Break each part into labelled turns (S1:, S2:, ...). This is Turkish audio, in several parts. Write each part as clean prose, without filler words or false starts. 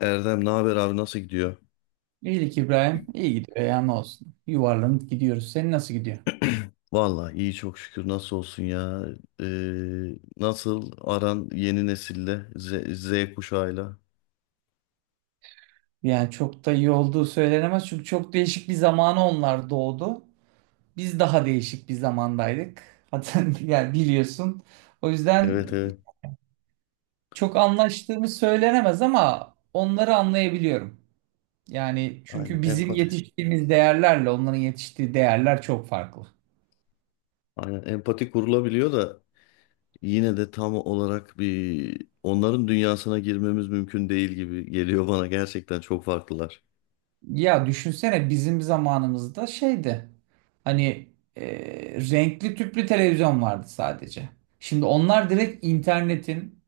S1: Erdem, ne haber abi? Nasıl gidiyor?
S2: İyilik İbrahim. İyi gidiyor ya, ne olsun. Yuvarlanıp gidiyoruz. Senin nasıl gidiyor?
S1: Vallahi iyi, çok şükür. Nasıl olsun ya. Nasıl aran yeni nesille Z kuşağıyla?
S2: Yani çok da iyi olduğu söylenemez. Çünkü çok değişik bir zamana onlar doğdu. Biz daha değişik bir zamandaydık. Hatta yani biliyorsun. O yüzden
S1: Evet, evet,
S2: çok anlaştığımız söylenemez ama onları anlayabiliyorum. Yani
S1: aynen
S2: çünkü bizim
S1: empati.
S2: yetiştiğimiz değerlerle onların yetiştiği değerler çok farklı.
S1: Aynen empati kurulabiliyor da yine de tam olarak bir onların dünyasına girmemiz mümkün değil gibi geliyor bana, gerçekten çok farklılar.
S2: Ya düşünsene, bizim zamanımızda şeydi. Hani e, renkli tüplü televizyon vardı sadece. Şimdi onlar direkt internetin,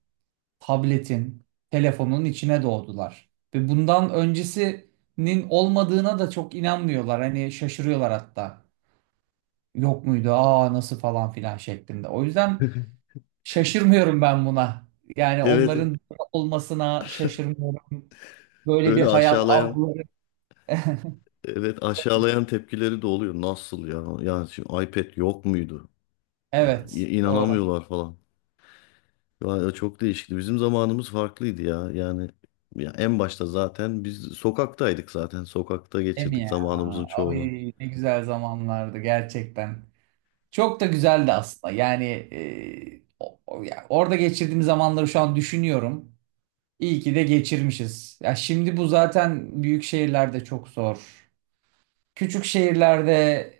S2: tabletin, telefonun içine doğdular. Ve bundan öncesinin olmadığına da çok inanmıyorlar. Hani şaşırıyorlar hatta. Yok muydu? Aa nasıl falan filan şeklinde. O yüzden şaşırmıyorum ben buna. Yani
S1: Evet, evet.
S2: onların olmasına şaşırmıyorum. Böyle bir
S1: öyle
S2: hayat
S1: aşağılayan
S2: algıları.
S1: Evet, aşağılayan tepkileri de oluyor. Nasıl ya? Yani şimdi iPad yok muydu? Ya
S2: Evet. Doğru.
S1: inanamıyorlar falan. Vay, çok değişikti. Bizim zamanımız farklıydı ya. Yani, ya en başta zaten biz sokaktaydık zaten. Sokakta
S2: Değil mi
S1: geçirdik
S2: ya?
S1: zamanımızın
S2: Ay,
S1: çoğunu.
S2: ne güzel zamanlardı gerçekten. Çok da güzeldi aslında. Yani ya orada geçirdiğim zamanları şu an düşünüyorum. İyi ki de geçirmişiz. Ya şimdi bu zaten büyük şehirlerde çok zor. Küçük şehirlerde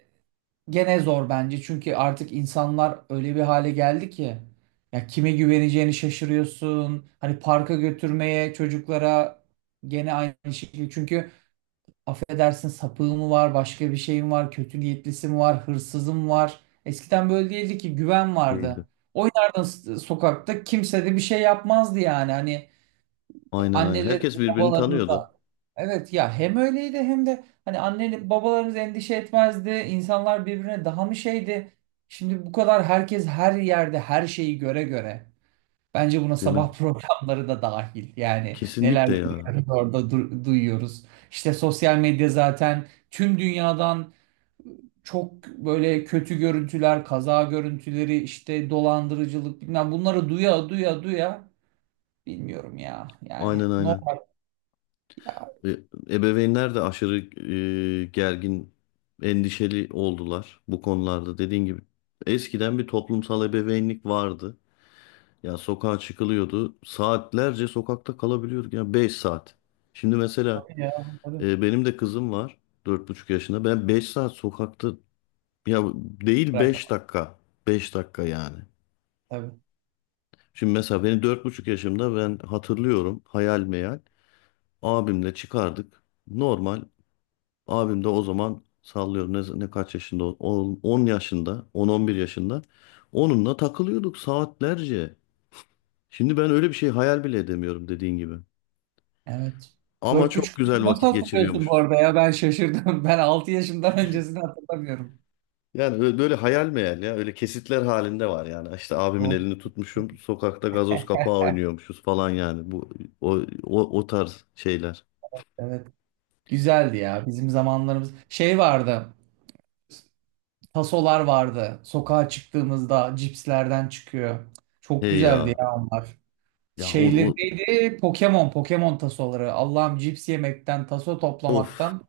S2: gene zor bence. Çünkü artık insanlar öyle bir hale geldi ki ya kime güveneceğini şaşırıyorsun. Hani parka götürmeye çocuklara gene aynı şekilde. Çünkü affedersin, sapığı mı var, başka bir şey mi var, kötü niyetlisi mi var, hırsızı mı var? Eskiden böyle değildi ki, güven
S1: Değildi.
S2: vardı. Oynardın sokakta, kimse de bir şey yapmazdı yani. Hani
S1: Aynen, aynen. Herkes
S2: annelerimiz,
S1: birbirini
S2: babalarımız
S1: tanıyordu,
S2: da evet ya, hem öyleydi hem de hani anne babalarımız endişe etmezdi. İnsanlar birbirine daha mı şeydi? Şimdi bu kadar herkes her yerde her şeyi göre göre. Bence buna
S1: değil mi?
S2: sabah programları da dahil. Yani neler
S1: Kesinlikle ya.
S2: görüyoruz orada, duyuyoruz. İşte sosyal medya zaten tüm dünyadan çok böyle kötü görüntüler, kaza görüntüleri, işte dolandırıcılık bilmem, bunları duya duya duya bilmiyorum ya. Yani
S1: Aynen, aynen.
S2: normal ya.
S1: E, ebeveynler de aşırı gergin, endişeli oldular bu konularda. Dediğin gibi eskiden bir toplumsal ebeveynlik vardı. Ya sokağa çıkılıyordu. Saatlerce sokakta kalabiliyorduk. Ya 5 saat. Şimdi mesela.
S2: Tabii ya. Tabii.
S1: Benim de kızım var, 4,5 yaşında. Ben 5 saat sokakta, ya değil, 5
S2: Bırakamam.
S1: dakika. 5 dakika yani.
S2: Tabii.
S1: Şimdi mesela benim 4,5 yaşımda ben hatırlıyorum hayal meyal. Abimle çıkardık. Normal. Abim de o zaman sallıyorum ne kaç yaşında, 10 yaşında, 11 yaşında, onunla takılıyorduk saatlerce. Şimdi ben öyle bir şey hayal bile edemiyorum, dediğin gibi.
S2: Evet.
S1: Ama
S2: Dört
S1: çok
S2: buçuk yaşı
S1: güzel
S2: nasıl
S1: vakit
S2: hatırlıyorsun bu
S1: geçiriyormuşuz.
S2: arada ya? Ben şaşırdım. Ben altı yaşımdan öncesini hatırlamıyorum.
S1: Yani böyle hayal meyal ya. Öyle kesitler halinde var yani. İşte abimin
S2: Of.
S1: elini tutmuşum. Sokakta gazoz kapağı oynuyormuşuz falan yani. Bu o o tarz şeyler.
S2: Evet. Güzeldi ya bizim zamanlarımız. Şey vardı. Tasolar vardı. Sokağa çıktığımızda cipslerden çıkıyor. Çok
S1: Hey
S2: güzeldi
S1: ya.
S2: ya onlar.
S1: Ya, o,
S2: Şeyli
S1: o,
S2: neydi? Pokemon, Pokemon tasoları. Allah'ım, cips yemekten, taso
S1: of.
S2: toplamaktan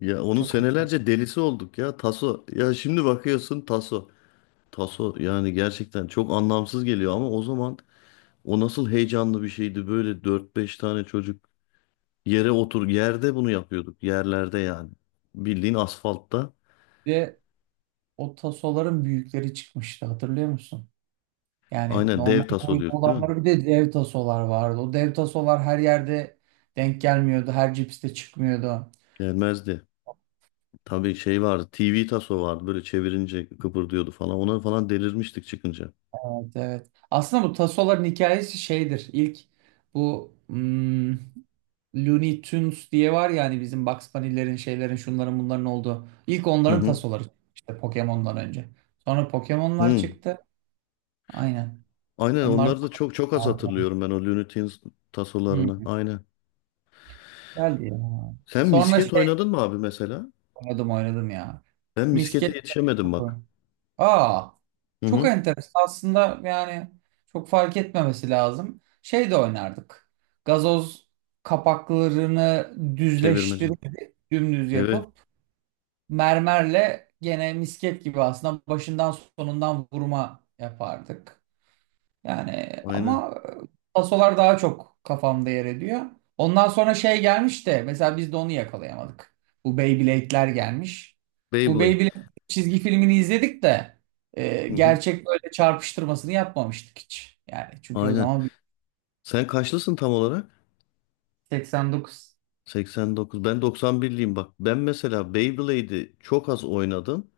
S1: Ya onun
S2: çok hoşuma.
S1: senelerce delisi olduk ya, taso. Ya şimdi bakıyorsun, taso. Taso yani gerçekten çok anlamsız geliyor ama o zaman o nasıl heyecanlı bir şeydi. Böyle dört beş tane çocuk yere otur yerde bunu yapıyorduk. Yerlerde yani. Bildiğin asfaltta.
S2: Bir de o tasoların büyükleri çıkmıştı, hatırlıyor musun? Yani
S1: Aynen,
S2: normal
S1: dev taso
S2: boyda
S1: diyorduk, değil mi?
S2: olanları, bir de dev tasolar vardı. O dev tasolar her yerde denk gelmiyordu. Her cipste çıkmıyordu.
S1: Gelmezdi. Tabii şey vardı. TV taso vardı. Böyle çevirince kıpırdıyordu falan. Ona falan delirmiştik çıkınca.
S2: Evet, evet. Aslında bu tasoların hikayesi şeydir. İlk bu Looney Tunes diye var ya, hani bizim Bugs Bunny'lerin, şeylerin, şunların bunların olduğu. İlk
S1: Hı
S2: onların
S1: hı.
S2: tasoları çıktı işte, Pokemon'dan önce. Sonra Pokemon'lar
S1: Hı.
S2: çıktı. Aynen.
S1: Aynen,
S2: Onlar da
S1: onları da çok çok az
S2: vardı.
S1: hatırlıyorum ben, o Looney Tunes tasolarını.
S2: Hı,
S1: Aynen.
S2: güzeldi ya.
S1: Sen
S2: Sonra
S1: misket
S2: şey,
S1: oynadın mı abi mesela?
S2: oynadım ya.
S1: Ben miskete
S2: Misket.
S1: yetişemedim, bak.
S2: Aa,
S1: Hı
S2: çok
S1: hı.
S2: enteresan. Aslında yani çok fark etmemesi lazım. Şey de oynardık. Gazoz kapaklarını
S1: Çevirmece.
S2: düzleştirip dümdüz
S1: Evet.
S2: yapıp mermerle gene misket gibi aslında başından sonundan vurma yapardık. Yani
S1: Aynen.
S2: ama pasolar daha çok kafamda yer ediyor. Ondan sonra şey gelmiş de, mesela biz de onu yakalayamadık. Bu Beyblade'ler gelmiş. Bu
S1: Beyblade.
S2: Beyblade çizgi filmini izledik de
S1: Hı hı.
S2: gerçek böyle çarpıştırmasını yapmamıştık hiç. Yani çünkü o
S1: Aynen.
S2: zaman bir
S1: Sen kaçlısın tam olarak?
S2: 89
S1: 89. Ben 91'liyim, bak. Ben mesela Beyblade'i çok az oynadım.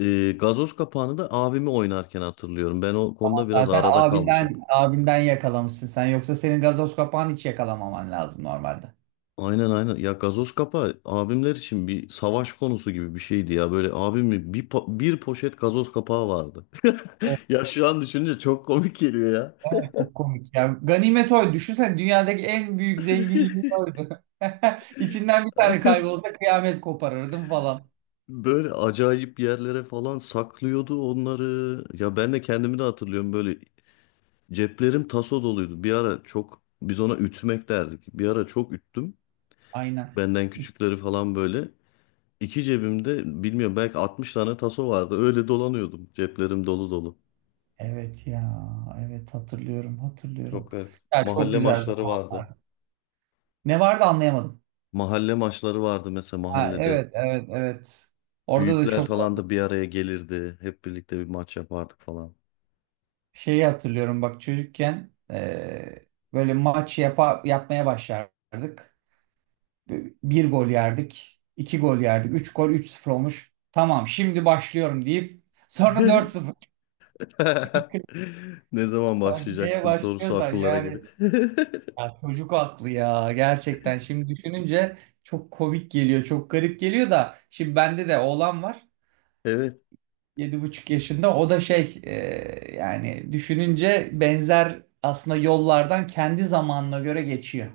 S1: Gazoz kapağını da abimi oynarken hatırlıyorum. Ben o konuda biraz
S2: zaten
S1: arada kalmışım.
S2: abinden yakalamışsın sen, yoksa senin gazoz kapağını hiç yakalamaman lazım normalde.
S1: Aynen, aynen. Ya gazoz kapağı abimler için bir savaş konusu gibi bir şeydi ya. Böyle abimin bir poşet gazoz kapağı vardı. Ya şu an düşününce çok komik geliyor ya.
S2: Ay, çok komik ya. Ganimet oydu. Düşünsene, dünyadaki en büyük zenginliği oydu. İçinden bir tane kaybolsa kıyamet koparırdım falan.
S1: Böyle acayip yerlere falan saklıyordu onları. Ya ben de kendimi de hatırlıyorum, böyle ceplerim taso doluydu. Bir ara, çok biz ona ütmek derdik. Bir ara çok üttüm.
S2: Aynen.
S1: Benden küçükleri falan böyle. İki cebimde bilmiyorum belki 60 tane taso vardı. Öyle dolanıyordum. Ceplerim dolu dolu.
S2: Evet ya. Evet, hatırlıyorum.
S1: Çok garip.
S2: Ya çok
S1: Mahalle
S2: güzel
S1: maçları vardı.
S2: zamanlar. Ne vardı, anlayamadım.
S1: Mahalle maçları vardı mesela,
S2: Ha,
S1: mahallede.
S2: evet evet evet. Orada da
S1: Büyükler
S2: çok
S1: falan da bir araya gelirdi. Hep birlikte bir maç yapardık falan.
S2: şeyi hatırlıyorum bak, çocukken böyle yapmaya başlardık. Bir gol yerdik, iki gol yerdik, üç gol, üç sıfır olmuş. Tamam, şimdi başlıyorum deyip sonra dört sıfır.
S1: Ne zaman
S2: Sanki neye
S1: başlayacaksın sorusu
S2: başlıyorsan
S1: akıllara gelir.
S2: yani. Ya çocuk aklı ya, gerçekten şimdi düşününce çok komik geliyor, çok garip geliyor da şimdi bende de oğlan var.
S1: Evet.
S2: Yedi buçuk yaşında, o da şey, yani düşününce benzer aslında, yollardan kendi zamanına göre geçiyor.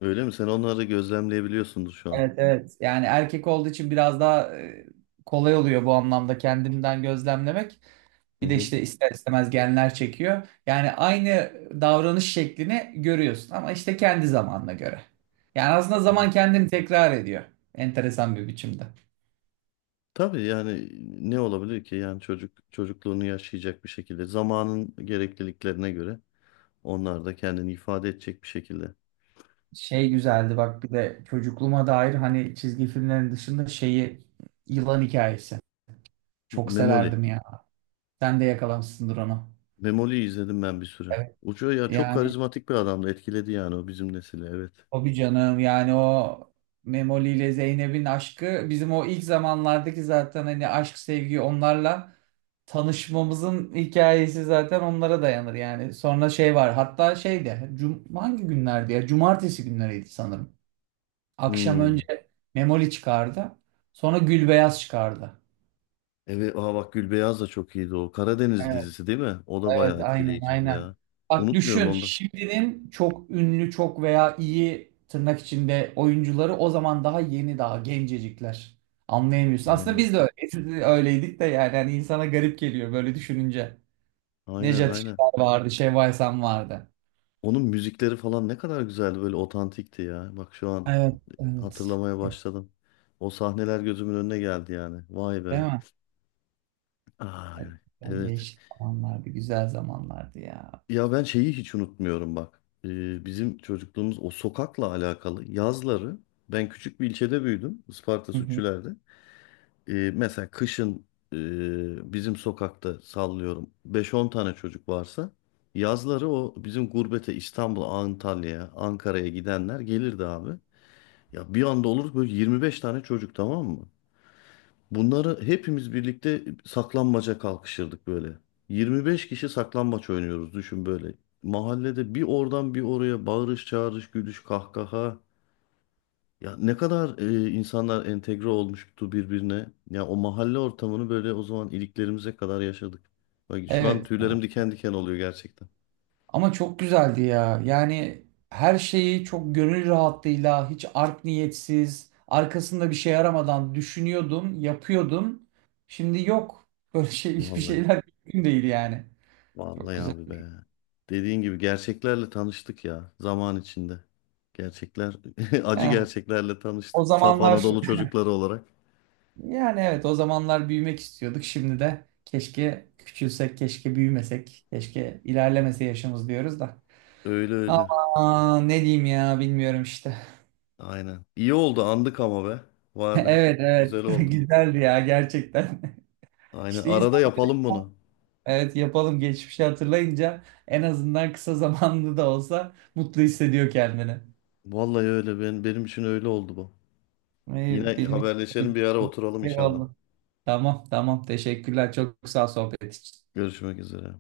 S1: Öyle mi? Sen onları gözlemleyebiliyorsundur şu an.
S2: Evet evet. Yani erkek olduğu için biraz daha kolay oluyor bu anlamda, kendimden gözlemlemek.
S1: Hı
S2: Bir de
S1: hı.
S2: işte ister istemez genler çekiyor. Yani aynı davranış şeklini görüyorsun ama işte kendi zamanına göre. Yani aslında zaman kendini tekrar ediyor. Enteresan bir biçimde.
S1: Tabii yani, ne olabilir ki? Yani çocuk çocukluğunu yaşayacak bir şekilde, zamanın gerekliliklerine göre. Onlar da kendini ifade edecek bir şekilde.
S2: Şey güzeldi bak, bir de çocukluğuma dair, hani çizgi filmlerin dışında şeyi, Yılan Hikayesi. Çok
S1: Memoli.
S2: severdim ya. Sen de yakalamışsındır onu.
S1: Memoli'yi izledim ben bir süre.
S2: Evet.
S1: Ucu ya, çok
S2: Yani
S1: karizmatik bir adamdı. Etkiledi yani o bizim nesili. Evet.
S2: tabii canım, yani o Memoli ile Zeynep'in aşkı bizim o ilk zamanlardaki, zaten hani aşk sevgi onlarla tanışmamızın hikayesi zaten onlara dayanır yani. Sonra şey var hatta, şeyde cum, hangi günlerdi ya, cumartesi günleriydi sanırım. Akşam
S1: Hmm.
S2: önce Memoli çıkardı, sonra Gülbeyaz çıkardı.
S1: Evet. Aa, bak, Gülbeyaz da çok iyiydi o. Karadeniz dizisi değil mi? O da
S2: Evet,
S1: bayağı
S2: aynen
S1: etkileyiciydi
S2: aynen.
S1: ya.
S2: Bak
S1: Unutmuyorum
S2: düşün,
S1: onu da.
S2: şimdinin çok ünlü, çok veya iyi tırnak içinde oyuncuları o zaman daha yeni, daha gencecikler. Anlayamıyorsun. Aslında
S1: Aynen.
S2: biz de öyleyiz. Biz de öyleydik de yani, hani insana garip geliyor böyle düşününce.
S1: Aynen,
S2: Nejat
S1: aynen.
S2: İşler vardı, Şevval Sam vardı.
S1: Onun müzikleri falan ne kadar güzeldi. Böyle otantikti ya. Bak şu an
S2: Evet, evet.
S1: hatırlamaya başladım. O sahneler gözümün önüne geldi yani. Vay
S2: Değil
S1: be.
S2: mi?
S1: Aa,
S2: Evet, yani
S1: evet.
S2: değişik zamanlardı, güzel zamanlardı ya.
S1: Ya ben şeyi hiç unutmuyorum, bak. Bizim çocukluğumuz o sokakla alakalı, yazları ben küçük bir ilçede büyüdüm, Isparta
S2: Hı hı.
S1: Sütçüler'de. Mesela kışın bizim sokakta sallıyorum beş on tane çocuk varsa, yazları o bizim gurbete İstanbul'a, Antalya'ya, Ankara'ya gidenler gelirdi abi. Ya bir anda olur böyle 25 tane çocuk, tamam mı? Bunları hepimiz birlikte saklambaca kalkışırdık böyle. 25 kişi saklambaç oynuyoruz, düşün böyle. Mahallede bir oradan bir oraya bağırış çağırış, gülüş, kahkaha. Ya ne kadar insanlar entegre olmuştu birbirine. Ya o mahalle ortamını böyle o zaman iliklerimize kadar yaşadık. Bak şu an
S2: Evet.
S1: tüylerim diken diken oluyor gerçekten.
S2: Ama çok güzeldi ya. Yani her şeyi çok gönül rahatlığıyla, hiç art niyetsiz, arkasında bir şey aramadan düşünüyordum, yapıyordum. Şimdi yok. Böyle şey, hiçbir
S1: Vallahi.
S2: şeyler mümkün değil yani. Çok
S1: Vallahi abi be.
S2: güzeldi.
S1: Dediğin gibi gerçeklerle tanıştık ya zaman içinde. Gerçekler, acı
S2: Ya,
S1: gerçeklerle
S2: o
S1: tanıştık. Saf
S2: zamanlar
S1: Anadolu çocukları olarak.
S2: yani evet, o zamanlar büyümek istiyorduk. Şimdi de keşke küçülsek, keşke büyümesek, keşke ilerlemese yaşımız diyoruz da.
S1: Öyle, öyle.
S2: Ama ne diyeyim ya, bilmiyorum işte.
S1: Aynen. İyi oldu andık ama be. Var be.
S2: Evet evet,
S1: Güzel oldu.
S2: güzeldi ya gerçekten.
S1: Aynen.
S2: İşte
S1: Arada
S2: insan.
S1: yapalım bunu.
S2: Evet, yapalım. Geçmişi hatırlayınca en azından kısa zamanlı da olsa mutlu hissediyor kendini.
S1: Vallahi öyle. Benim için öyle oldu bu. Yine
S2: Benim için
S1: haberleşelim, bir ara oturalım inşallah.
S2: eyvallah. Tamam tamam, teşekkürler. Çok sağ ol sohbet için.
S1: Görüşmek üzere.